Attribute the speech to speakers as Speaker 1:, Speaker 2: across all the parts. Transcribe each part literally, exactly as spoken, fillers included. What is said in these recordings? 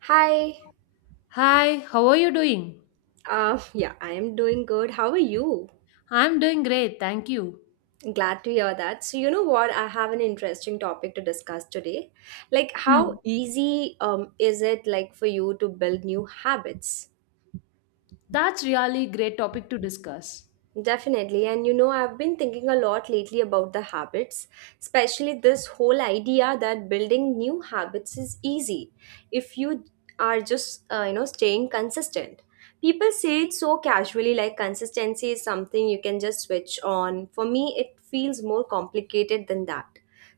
Speaker 1: Hi.
Speaker 2: Hi, how are you doing?
Speaker 1: Uh, yeah, I am doing good. How are you?
Speaker 2: I'm doing great, thank you.
Speaker 1: Glad to hear that. So, you know what? I have an interesting topic to discuss today. Like,
Speaker 2: Hmm,
Speaker 1: how easy um, is it like for you to build new habits?
Speaker 2: that's really great topic to discuss.
Speaker 1: Definitely. And you know, I've been thinking a lot lately about the habits, especially this whole idea that building new habits is easy if you are just, uh, you know, staying consistent. People say it so casually, like consistency is something you can just switch on. For me, it feels more complicated than that.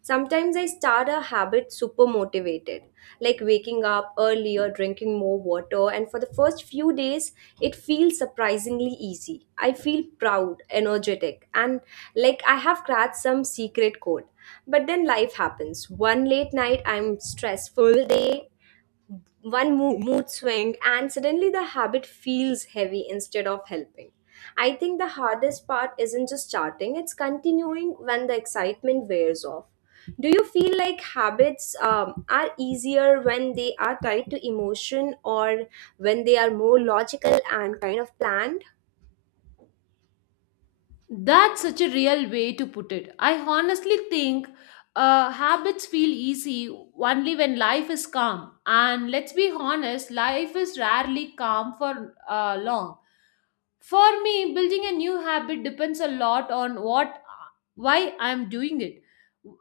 Speaker 1: Sometimes I start a habit super motivated, like waking up early or drinking more water, and for the first few days, it feels surprisingly easy. I feel proud, energetic, and like I have cracked some secret code. But then life happens. One late night, I'm stressed full day, one mood, mood swing and suddenly the habit feels heavy instead of helping. I think the hardest part isn't just starting, it's continuing when the excitement wears off. Do you feel like habits um, are easier when they are tied to emotion or when they are more logical and kind of planned?
Speaker 2: That's such a real way to put it. I honestly think uh, habits feel easy only when life is calm. And let's be honest, life is rarely calm for uh, long. For me, building a new habit depends a lot on what why I'm doing it.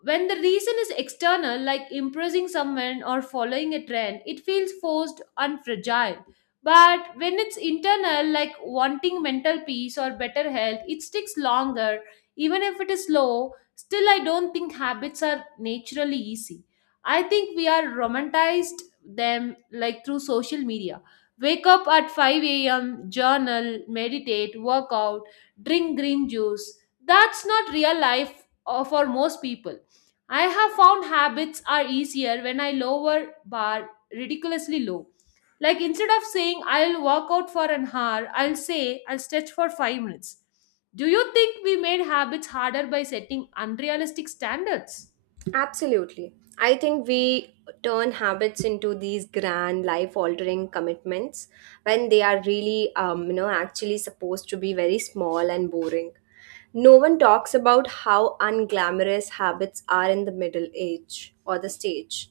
Speaker 2: When the reason is external, like impressing someone or following a trend, it feels forced and fragile. But when it's internal, like wanting mental peace or better health, it sticks longer. Even if it is slow, still, I don't think habits are naturally easy. I think we are romanticized them like through social media. Wake up at five a m, journal, meditate, work out, drink green juice. That's not real life uh, for most people. I have found habits are easier when I lower bar ridiculously low. Like instead of saying I'll work out for an hour, I'll say I'll stretch for five minutes. Do you think we made habits harder by setting unrealistic standards?
Speaker 1: Absolutely. I think we turn habits into these grand life altering commitments when they are really, um, you know, actually supposed to be very small and boring. No one talks about how unglamorous habits are in the middle age or the stage.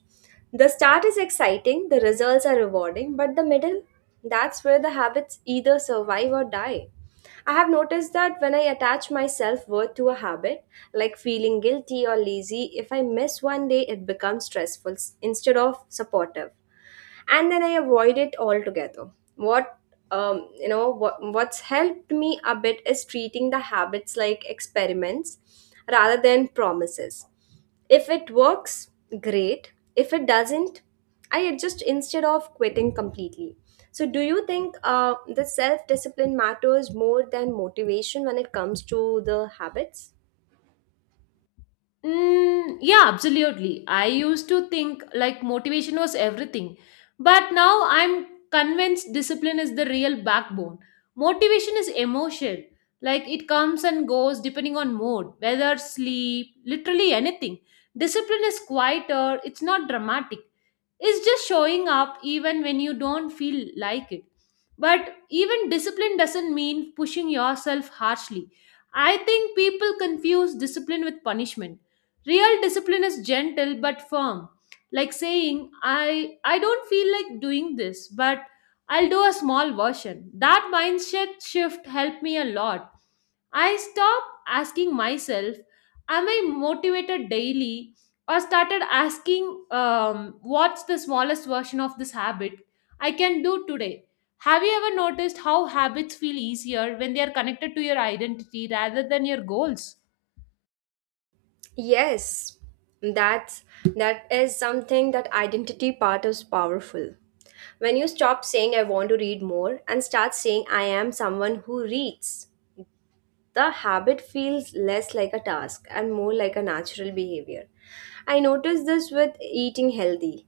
Speaker 1: The start is exciting, the results are rewarding, but the middle, that's where the habits either survive or die. I have noticed that when I attach my self worth to a habit, like feeling guilty or lazy, if I miss one day, it becomes stressful s- instead of supportive. And then I avoid it altogether. What um, you know, what, what's helped me a bit is treating the habits like experiments rather than promises. If it works, great. If it doesn't, I adjust instead of quitting completely. So, do you think uh, the self discipline matters more than motivation when it comes to the habits?
Speaker 2: Mm, yeah, absolutely. I used to think like motivation was everything, but now I'm convinced discipline is the real backbone. Motivation is emotion, like it comes and goes depending on mood, weather, sleep, literally anything. Discipline is quieter, it's not dramatic. It's just showing up even when you don't feel like it. But even discipline doesn't mean pushing yourself harshly. I think people confuse discipline with punishment. Real discipline is gentle but firm, like saying, I, I don't feel like doing this, but I'll do a small version. That mindset shift helped me a lot. I stopped asking myself, am I motivated daily? Or started asking, um, what's the smallest version of this habit I can do today? Have you ever noticed how habits feel easier when they are connected to your identity rather than your goals?
Speaker 1: Yes, that's that is something. That identity part is powerful. When you stop saying I want to read more and start saying I am someone who reads, the habit feels less like a task and more like a natural behavior. I noticed this with eating healthy.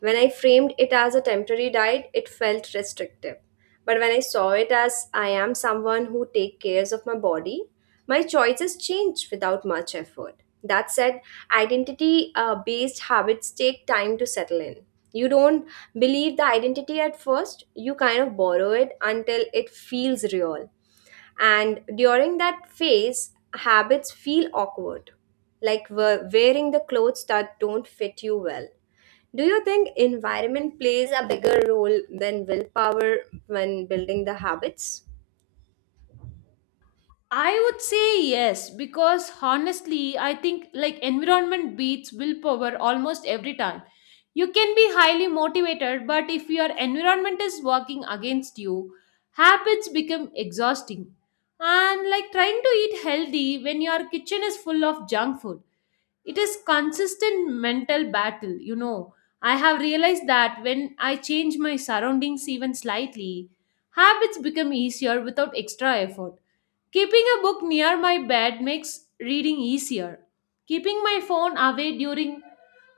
Speaker 1: When I framed it as a temporary diet, it felt restrictive. But when I saw it as I am someone who take cares of my body, my choices change without much effort. That said, identity uh, based habits take time to settle in. You don't believe the identity at first, you kind of borrow it until it feels real. And during that phase, habits feel awkward, like we're wearing the clothes that don't fit you well. Do you think environment plays a bigger role than willpower when building the habits?
Speaker 2: I would say yes, because honestly, I think like environment beats willpower almost every time. You can be highly motivated, but if your environment is working against you, habits become exhausting. And like trying to eat healthy when your kitchen is full of junk food, it is consistent mental battle, you know. I have realized that when I change my surroundings even slightly, habits become easier without extra effort. Keeping a book near my bed makes reading easier. Keeping my phone away during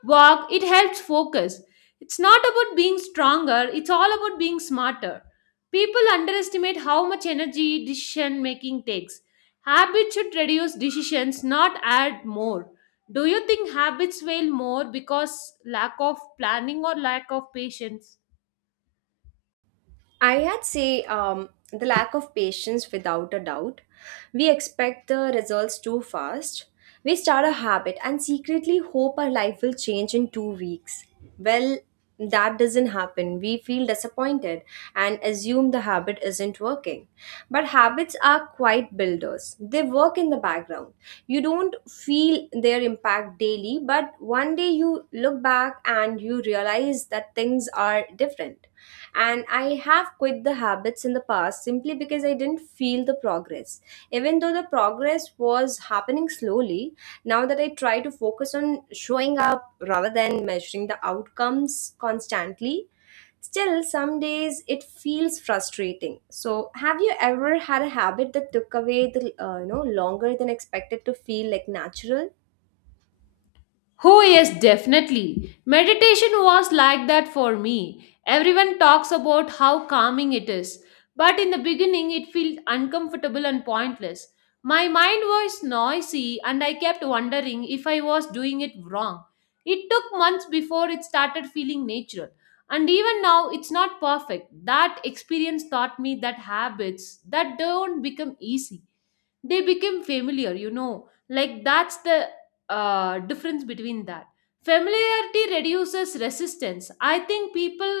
Speaker 2: walk, it helps focus. It's not about being stronger, it's all about being smarter. People underestimate how much energy decision making takes. Habits should reduce decisions, not add more. Do you think habits fail more because lack of planning or lack of patience?
Speaker 1: I had say um, the lack of patience without a doubt. We expect the results too fast. We start a habit and secretly hope our life will change in two weeks. Well, that doesn't happen. We feel disappointed and assume the habit isn't working. But habits are quiet builders, they work in the background. You don't don't feel their impact daily, but one day you look back and you realize that things are different. And I have quit the habits in the past simply because I didn't feel the progress. Even though the progress was happening slowly, now that I try to focus on showing up rather than measuring the outcomes constantly. Still, some days it feels frustrating. So, have you ever had a habit that took away the uh, you know longer than expected to feel like natural?
Speaker 2: Oh, yes, definitely. Meditation was like that for me. Everyone talks about how calming it is, but in the beginning it felt uncomfortable and pointless. My mind was noisy and I kept wondering if I was doing it wrong. It took months before it started feeling natural. And even now, it's not perfect. That experience taught me that habits that don't become easy, they became familiar, you know, like that's the uh, difference between that. Familiarity reduces resistance. I think people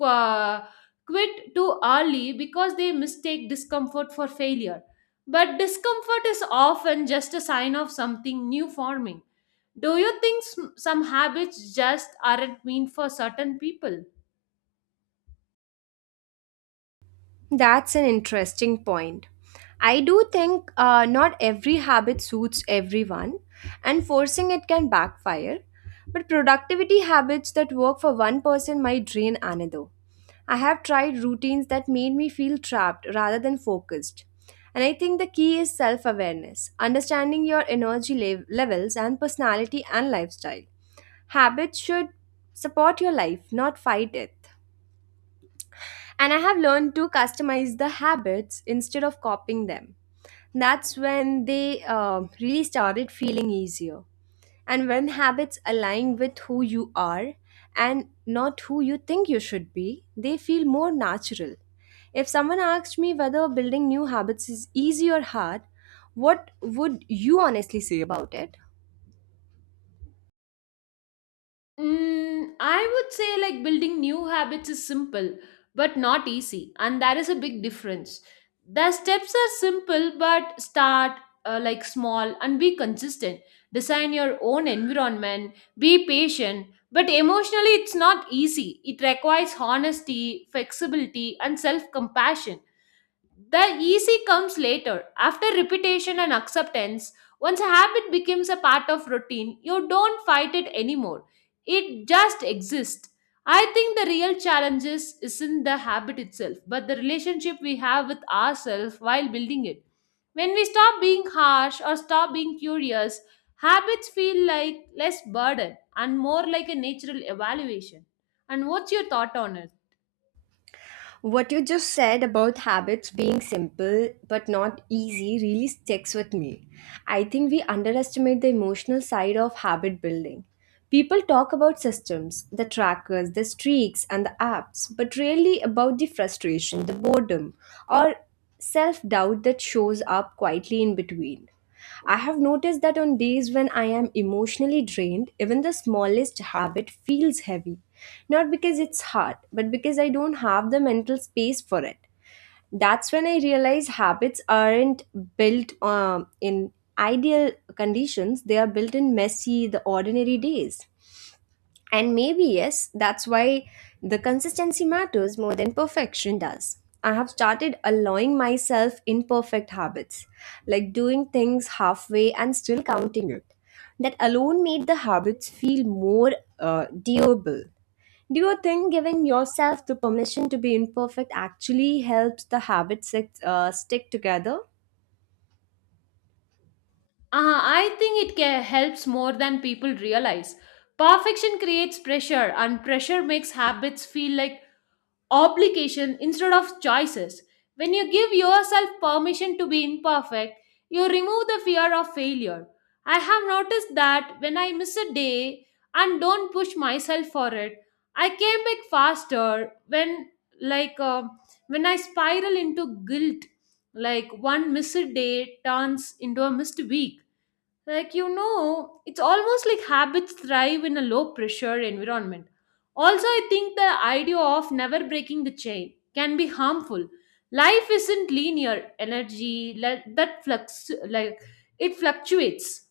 Speaker 2: uh, quit too early because they mistake discomfort for failure, but discomfort is often just a sign of something new forming. Do you think s- some habits just aren't meant for certain people?
Speaker 1: That's an interesting point. I do think uh, not every habit suits everyone, and forcing it can backfire. But productivity habits that work for one person might drain another. I have tried routines that made me feel trapped rather than focused. And I think the key is self awareness, understanding your energy lev- levels and personality and lifestyle. Habits should support your life, not fight it. And I have learned to customize the habits instead of copying them. That's when they uh, really started feeling easier. And when habits align with who you are and not who you think you should be, they feel more natural. If someone asked me whether building new habits is easy or hard, what would you honestly say about it?
Speaker 2: Mm, I would say like building new habits is simple but not easy, and that is a big difference. The steps are simple but start uh, like small and be consistent. Design your own environment, be patient, but emotionally it's not easy. It requires honesty, flexibility, and self compassion. The easy comes later. After repetition and acceptance, once a habit becomes a part of routine, you don't fight it anymore. It just exists. I think the real challenge is, isn't the habit itself, but the relationship we have with ourselves while building it. When we stop being harsh or stop being curious, habits feel like less burden and more like a natural evaluation. And what's your thought on it?
Speaker 1: What you just said about habits being simple but not easy really sticks with me. I think we underestimate the emotional side of habit building. People talk about systems, the trackers, the streaks, and the apps, but rarely about the frustration, the boredom, or self doubt that shows up quietly in between. I have noticed that on days when I am emotionally drained, even the smallest habit feels heavy. Not because it's hard, but because I don't have the mental space for it. That's when I realize habits aren't built um, in ideal conditions, they are built in messy, the ordinary days. And maybe, yes, that's why the consistency matters more than perfection does. I have started allowing myself imperfect habits, like doing things halfway and still counting it. That alone made the habits feel more uh, doable. Do you think giving yourself the permission to be imperfect actually helps the habits uh, stick together?
Speaker 2: Uh, I think it ca- helps more than people realize. Perfection creates pressure, and pressure makes habits feel like obligation instead of choices. When you give yourself permission to be imperfect, you remove the fear of failure. I have noticed that when I miss a day and don't push myself for it, I came back faster. When like uh, when I spiral into guilt, like one missed day turns into a missed week, like, you know, it's almost like habits thrive in a low pressure environment. Also, I think the idea of never breaking the chain can be harmful. Life isn't linear energy le- that flux, like it fluctuates.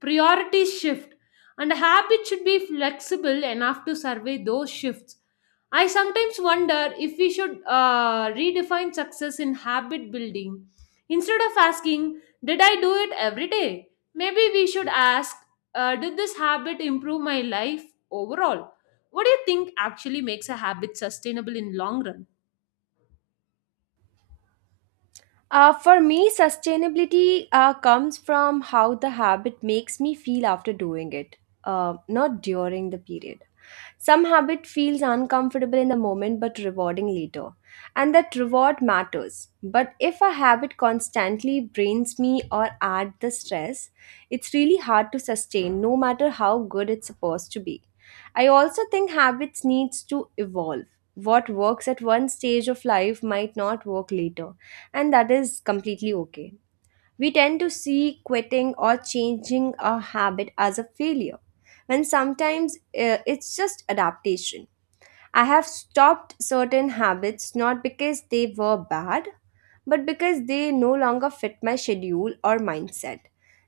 Speaker 2: Priorities shift, and a habit should be flexible enough to survey those shifts. I sometimes wonder if we should uh, redefine success in habit building instead of asking, did I do it every day? Maybe we should ask, uh, did this habit improve my life overall? What do you think actually makes a habit sustainable in long run?
Speaker 1: Uh, for me, sustainability uh, comes from how the habit makes me feel after doing it, uh, not during the period. Some habit feels uncomfortable in the moment but rewarding later, and that reward matters. But if a habit constantly drains me or adds the stress, it's really hard to sustain no matter how good it's supposed to be. I also think habits needs to evolve. What works at one stage of life might not work later and that is completely okay. We tend to see quitting or changing a habit as a failure when sometimes uh, it's just adaptation. I have stopped certain habits not because they were bad, but because they no longer fit my schedule or mindset.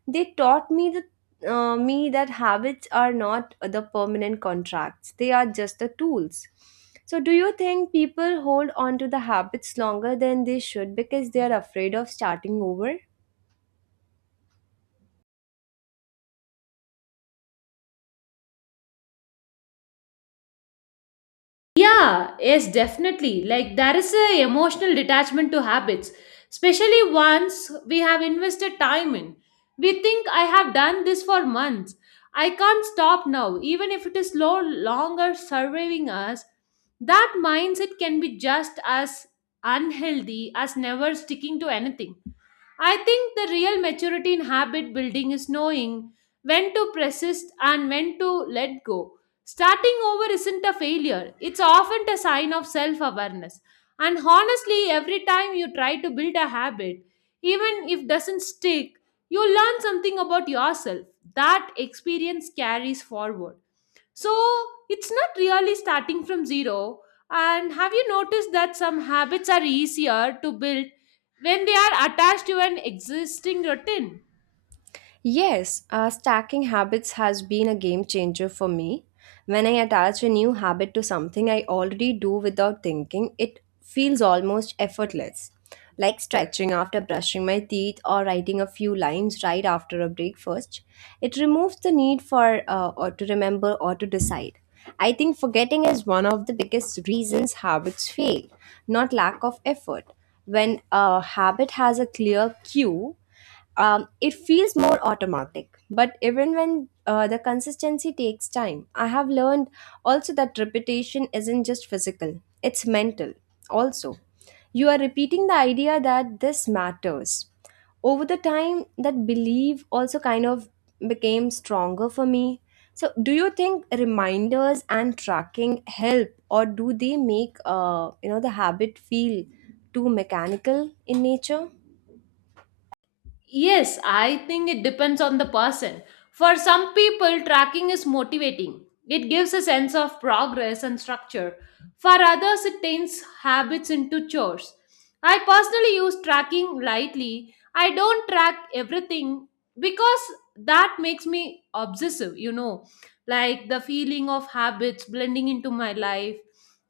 Speaker 1: They taught me that. Uh, me that habits are not the permanent contracts, they are just the tools. So do you think people hold on to the habits longer than they should because they are afraid of starting over?
Speaker 2: Yeah, yes, definitely. Like there is a emotional detachment to habits, especially once we have invested time in. We think I have done this for months. I can't stop now, even if it is no longer serving us. That mindset can be just as unhealthy as never sticking to anything. I think the real maturity in habit building is knowing when to persist and when to let go. Starting over isn't a failure, it's often a sign of self awareness. And honestly, every time you try to build a habit, even if doesn't stick, you learn something about yourself. That experience carries forward. So it's not really starting from zero. And have you noticed that some habits are easier to build when they are attached to an existing routine?
Speaker 1: Yes, uh, stacking habits has been a game changer for me. When I attach a new habit to something I already do without thinking, it feels almost effortless. Like stretching after brushing my teeth or writing a few lines right after a breakfast, it removes the need for uh, or to remember or to decide. I think forgetting is one of the biggest reasons habits fail, not lack of effort. When a habit has a clear cue, um, it feels more automatic, but even when uh, the consistency takes time, I have learned also that repetition isn't just physical, it's mental also. You are repeating the idea that this matters. Over the time, that belief also kind of became stronger for me. So, do you think reminders and tracking help, or do they make uh, you know the habit feel too mechanical in nature?
Speaker 2: Yes, I think it depends on the person. For some people, tracking is motivating. It gives a sense of progress and structure. For others, it turns habits into chores. I personally use tracking lightly. I don't track everything because that makes me obsessive, you know, like the feeling of habits blending into my life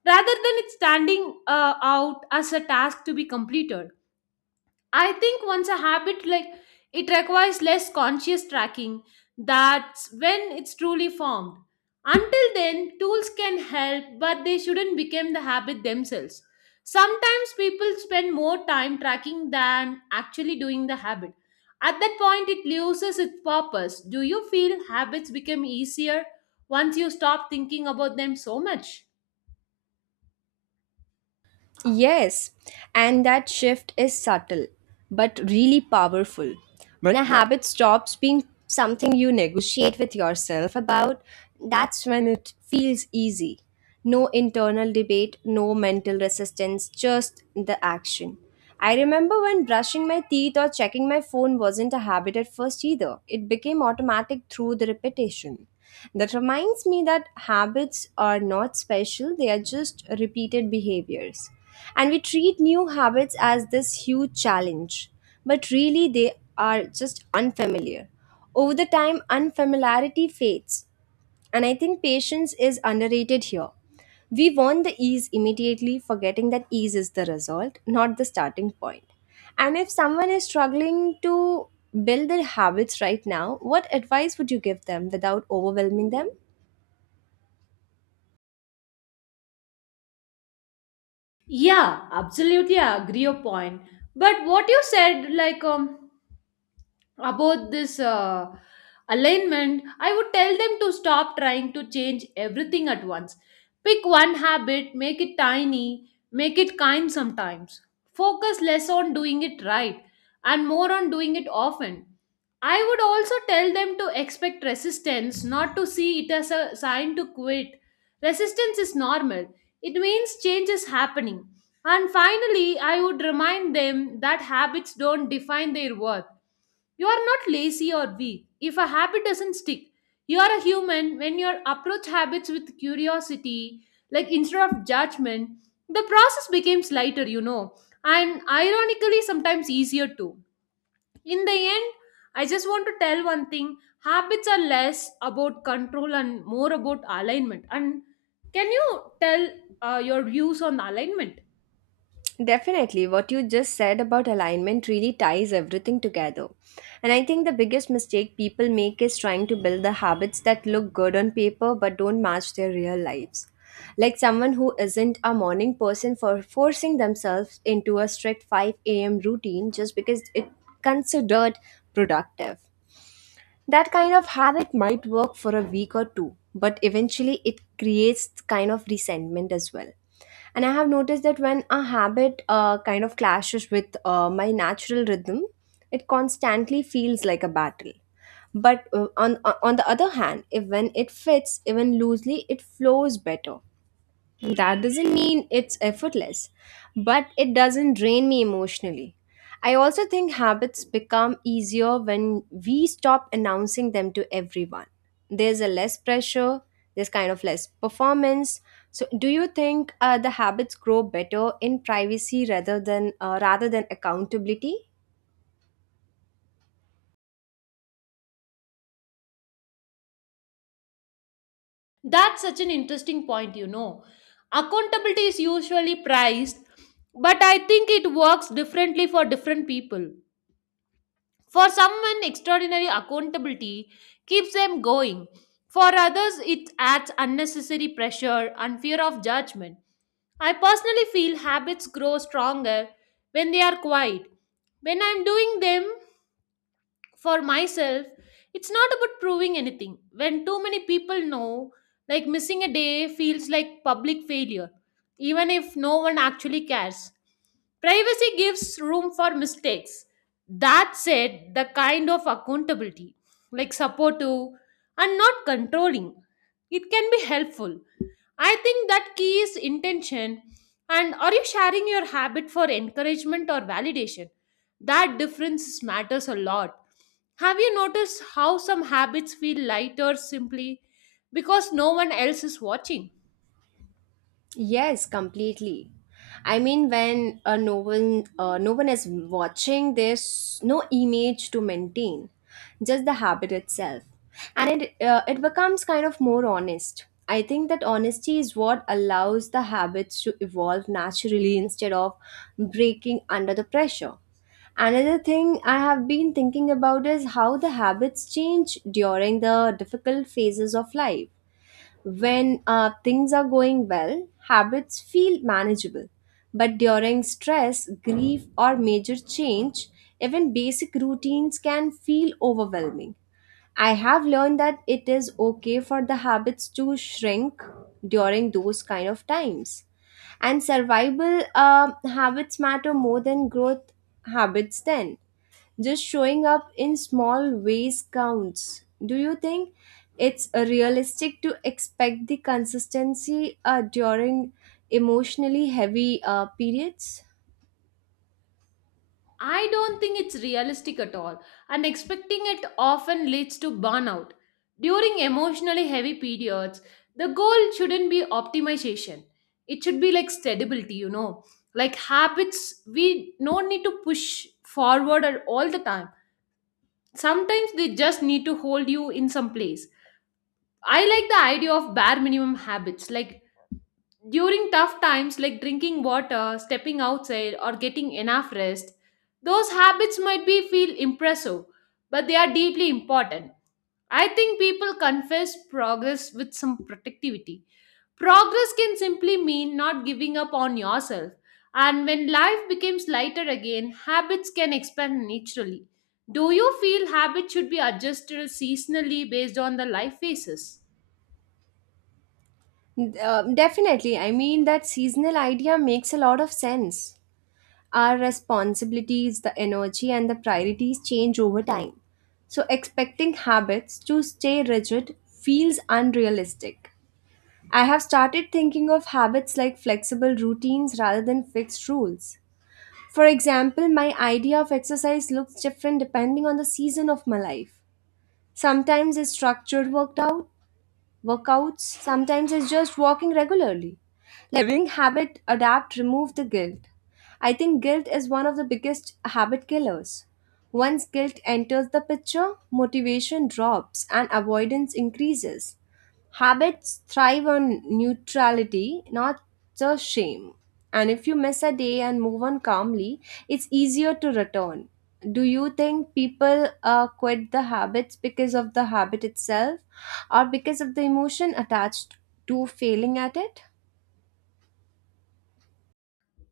Speaker 2: rather than it standing uh, out as a task to be completed. I think once a habit like it requires less conscious tracking, that's when it's truly formed. Until then, tools can help, but they shouldn't become the habit themselves. Sometimes people spend more time tracking than actually doing the habit. At that point, it loses its purpose. Do you feel habits become easier once you stop thinking about them so much?
Speaker 1: Yes, and that shift is subtle, but really powerful. When a habit stops being something you negotiate with yourself about, that's when it feels easy. No internal debate, no mental resistance, just the action. I remember when brushing my teeth or checking my phone wasn't a habit at first either. It became automatic through the repetition. That reminds me that habits are not special, they are just repeated behaviors. And we treat new habits as this huge challenge, but really they are just unfamiliar. Over the time, unfamiliarity fades, and I think patience is underrated here. We want the ease immediately, forgetting that ease is the result, not the starting point. And if someone is struggling to build their habits right now, what advice would you give them without overwhelming them?
Speaker 2: Yeah, absolutely, I agree your point. But what you said, like, um, about this uh, alignment, I would tell them to stop trying to change everything at once. Pick one habit, make it tiny, make it kind sometimes. Focus less on doing it right and more on doing it often. I would also tell them to expect resistance, not to see it as a sign to quit. Resistance is normal, it means change is happening. And finally, I would remind them that habits don't define their worth. You are not lazy or weak. If a habit doesn't stick, you are a human. When you approach habits with curiosity, like instead of judgment, the process becomes lighter, you know, and ironically, sometimes easier too. In the end, I just want to tell one thing: habits are less about control and more about alignment. And can you tell uh, your views on alignment?
Speaker 1: Definitely, what you just said about alignment really ties everything together. And I think the biggest mistake people make is trying to build the habits that look good on paper but don't match their real lives. Like someone who isn't a morning person for forcing themselves into a strict five a m routine just because it considered productive. That kind of habit might work for a week or two, but eventually it creates kind of resentment as well. And I have noticed that when a habit uh, kind of clashes with uh, my natural rhythm, it constantly feels like a battle. But uh, on on the other hand, if when it fits even loosely, it flows better. That doesn't mean it's effortless, but it doesn't drain me emotionally. I also think habits become easier when we stop announcing them to everyone. There's a less pressure, there's kind of less performance. So, do you think uh, the habits grow better in privacy rather than uh, rather than accountability?
Speaker 2: That's such an interesting point, you know. Accountability is usually prized, but I think it works differently for different people. For someone, extraordinary accountability keeps them going. For others, it adds unnecessary pressure and fear of judgment. I personally feel habits grow stronger when they are quiet. When I'm doing them, for myself, it's not about proving anything. When too many people know, like missing a day feels like public failure, even if no one actually cares. Privacy gives room for mistakes. That said, the kind of accountability, like supportive and not controlling, it can be helpful. I think that key is intention. And are you sharing your habit for encouragement or validation? That difference matters a lot. Have you noticed how some habits feel lighter simply because no one else is watching?
Speaker 1: Yes, completely. I mean, when uh, no one uh, no one is watching, there's no image to maintain, just the habit itself, and it uh, it becomes kind of more honest. I think that honesty is what allows the habits to evolve naturally instead of breaking under the pressure. Another thing I have been thinking about is how the habits change during the difficult phases of life when uh, things are going well, habits feel manageable. But during stress, grief, or major change, even basic routines can feel overwhelming. I have learned that it is okay for the habits to shrink during those kind of times. And survival um habits matter more than growth habits then. Just showing up in small ways counts. Do you think it's uh, realistic to expect the consistency uh, during emotionally heavy uh, periods?
Speaker 2: I don't think it's realistic at all, and expecting it often leads to burnout. During emotionally heavy periods, the goal shouldn't be optimization. It should be like stability, you know. Like habits, we don't need to push forward at all the time. Sometimes they just need to hold you in some place. I like the idea of bare minimum habits, like during tough times, like drinking water, stepping outside, or getting enough rest. Those habits might be feel impressive, but they are deeply important. I think people confuse progress with some productivity. Progress can simply mean not giving up on yourself. And when life becomes lighter again, habits can expand naturally. Do you feel habits should be adjusted seasonally based on the life phases?
Speaker 1: Uh, definitely. I mean, that seasonal idea makes a lot of sense. Our responsibilities, the energy, and the priorities change over time. So, expecting habits to stay rigid feels unrealistic. I have started thinking of habits like flexible routines rather than fixed rules. For example, my idea of exercise looks different depending on the season of my life. Sometimes it's structured workout, workouts, sometimes it's just walking regularly. Living habit, adapt, remove the guilt. I think guilt is one of the biggest habit killers. Once guilt enters the picture, motivation drops and avoidance increases. Habits thrive on neutrality, not just shame. And if you miss a day and move on calmly, it's easier to return. Do you think people uh, quit the habits because of the habit itself or because of the emotion attached to failing at it?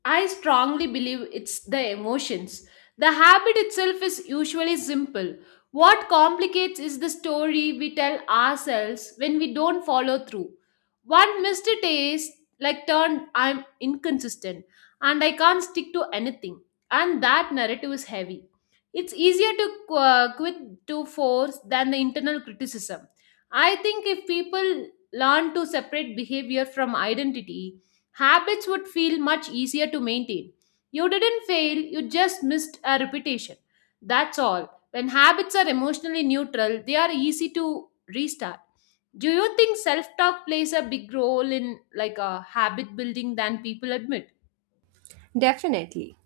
Speaker 2: I strongly believe it's the emotions. The habit itself is usually simple. What complicates is the story we tell ourselves when we don't follow through. One missed taste, like turned, I'm inconsistent and I can't stick to anything. And that narrative is heavy. It's easier to uh, quit to force than the internal criticism. I think if people learn to separate behavior from identity, habits would feel much easier to maintain. You didn't fail, you just missed a repetition. That's all. When habits are emotionally neutral, they are easy to restart. Do you think self-talk plays a big role in like a habit building than people admit?
Speaker 1: Definitely.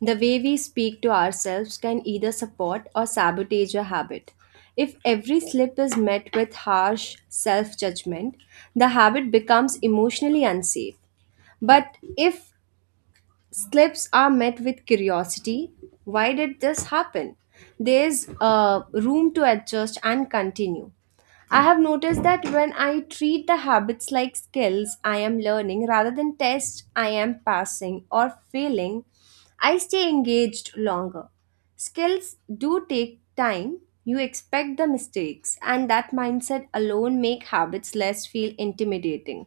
Speaker 1: The way we speak to ourselves can either support or sabotage a habit. If every slip is met with harsh self judgment, the habit becomes emotionally unsafe. But if slips are met with curiosity. Why did this happen? There's uh, room to adjust and continue. I have noticed that when I treat the habits like skills I am learning rather than tests I am passing or failing, I stay engaged longer. Skills do take time. You expect the mistakes, and that mindset alone make habits less feel intimidating.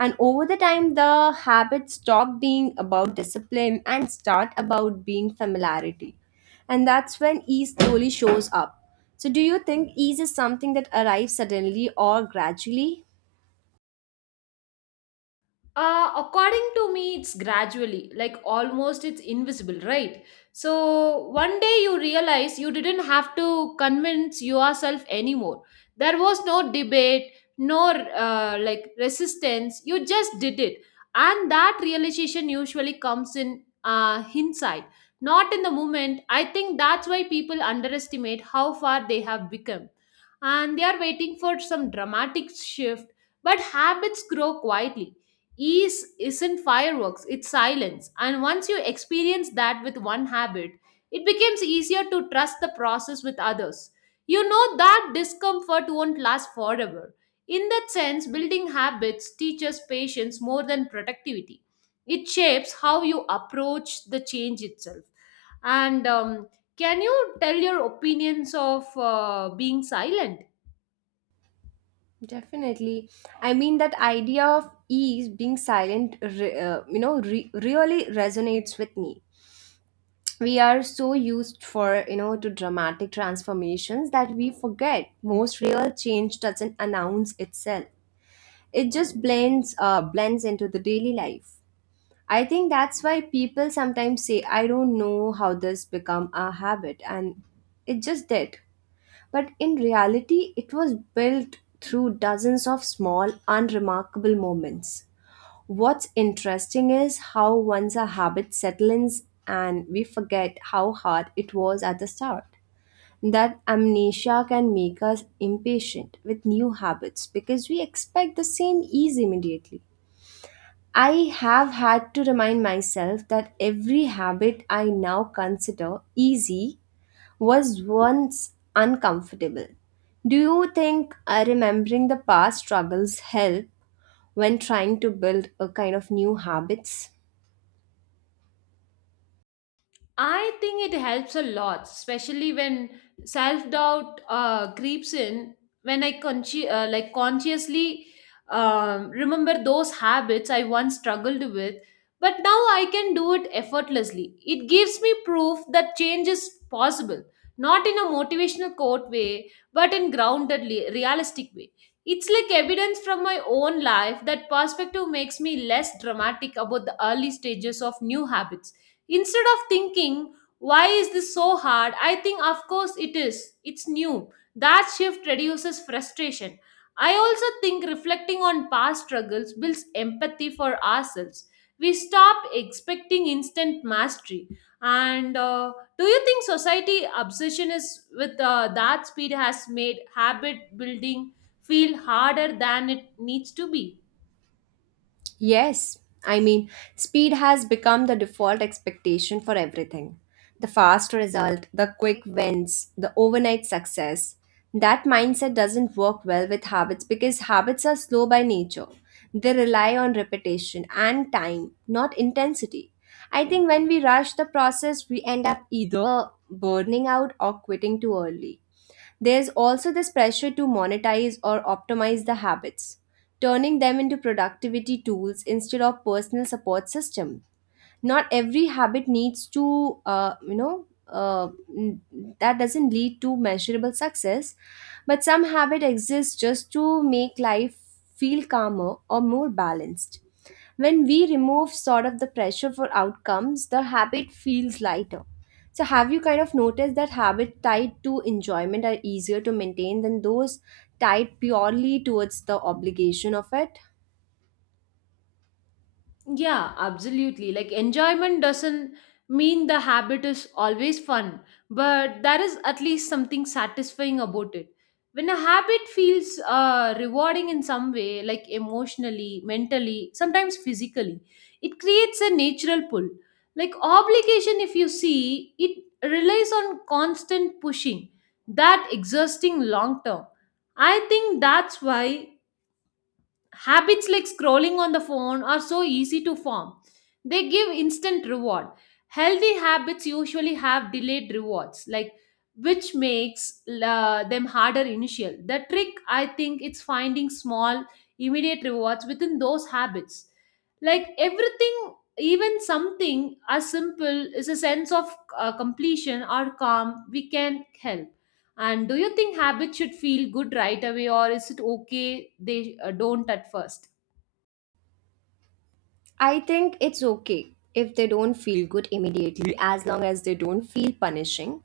Speaker 1: And over the time, the habits stop being about discipline and start about being familiarity. And that's when ease slowly shows up. So, do you think ease is something that arrives suddenly or gradually?
Speaker 2: Uh, according to me, it's gradually, like almost it's invisible, right? So one day you realize you didn't have to convince yourself anymore. There was no debate, no uh, like resistance. You just did it, and that realization usually comes in uh, hindsight, not in the moment. I think that's why people underestimate how far they have become, and they are waiting for some dramatic shift. But habits grow quietly. Ease isn't fireworks, it's silence. And once you experience that with one habit, it becomes easier to trust the process with others. You know that discomfort won't last forever. In that sense, building habits teaches patience more than productivity. It shapes how you approach the change itself. And um, can you tell your opinions of uh, being silent?
Speaker 1: Definitely. I mean, that idea of ease being silent, re- uh, you know, re- really resonates with me. We are so used for you know to dramatic transformations, that we forget most real change doesn't announce itself. It just blends uh, blends into the daily life. I think that's why people sometimes say, I don't know how this become a habit, and it just did. But in reality, it was built through dozens of small unremarkable moments. What's interesting is how once a habit settles and we forget how hard it was at the start. That amnesia can make us impatient with new habits because we expect the same ease immediately. I have had to remind myself that every habit I now consider easy was once uncomfortable. Do you think uh, remembering the past struggles help when trying to build a kind of new habits?
Speaker 2: I think it helps a lot, especially when self doubt uh, creeps in. When I consci- uh, like consciously um, remember those habits I once struggled with, but now I can do it effortlessly. It gives me proof that change is possible, not in a motivational quote way, but in grounded, le- realistic way. It's like evidence from my own life that perspective makes me less dramatic about the early stages of new habits. Instead of thinking, why is this so hard? I think, of course, it is. It's new. That shift reduces frustration. I also think reflecting on past struggles builds empathy for ourselves. We stop expecting instant mastery. And uh, do you think society obsession is with uh, that speed has made habit building feel harder than it needs to be?
Speaker 1: Yes, I mean, speed has become the default expectation for everything. The fast result, the quick wins, the overnight success. That mindset doesn't work well with habits because habits are slow by nature. They rely on repetition and time, not intensity. I think when we rush the process, we end up either burning out or quitting too early. There's also this pressure to monetize or optimize the habits, turning them into productivity tools instead of personal support systems. Not every habit needs to uh, you know uh, n- that doesn't lead to measurable success, but some habit exists just to make life feel calmer or more balanced. When we remove sort of the pressure for outcomes, the habit feels lighter. So have you kind of noticed that habit tied to enjoyment are easier to maintain than those tied purely towards the obligation of it?
Speaker 2: Yeah, absolutely. Like enjoyment doesn't mean the habit is always fun, but there is at least something satisfying about it. When a habit feels uh, rewarding in some way, like emotionally, mentally, sometimes physically, it creates a natural pull. Like obligation, if you see, it relies on constant pushing, that exhausting long term. I think that's why habits like scrolling on the phone are so easy to form. They give instant reward. Healthy habits usually have delayed rewards, like which makes uh, them harder initial. The trick I think it's finding small immediate rewards within those habits. Like everything even something as simple as a sense of uh, completion or calm we can help and do you think habits should feel good right away or is it okay they uh, don't at first?
Speaker 1: I think it's okay if they don't feel good immediately, as long as they don't feel punishing.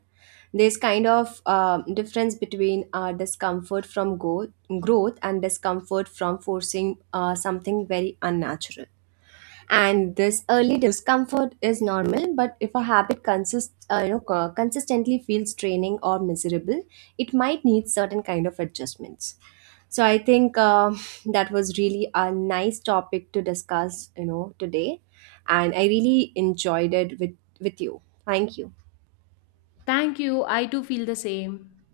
Speaker 1: There's kind of um difference between uh, discomfort from go- growth and discomfort from forcing uh, something very unnatural. And this early discomfort is normal, but if a habit consists uh, you know co- consistently feels draining or miserable, it might need certain kind of adjustments. So I think uh, that was really a nice topic to discuss you know today, and I really enjoyed it with with you. Thank you.
Speaker 2: Thank you. I too feel the same.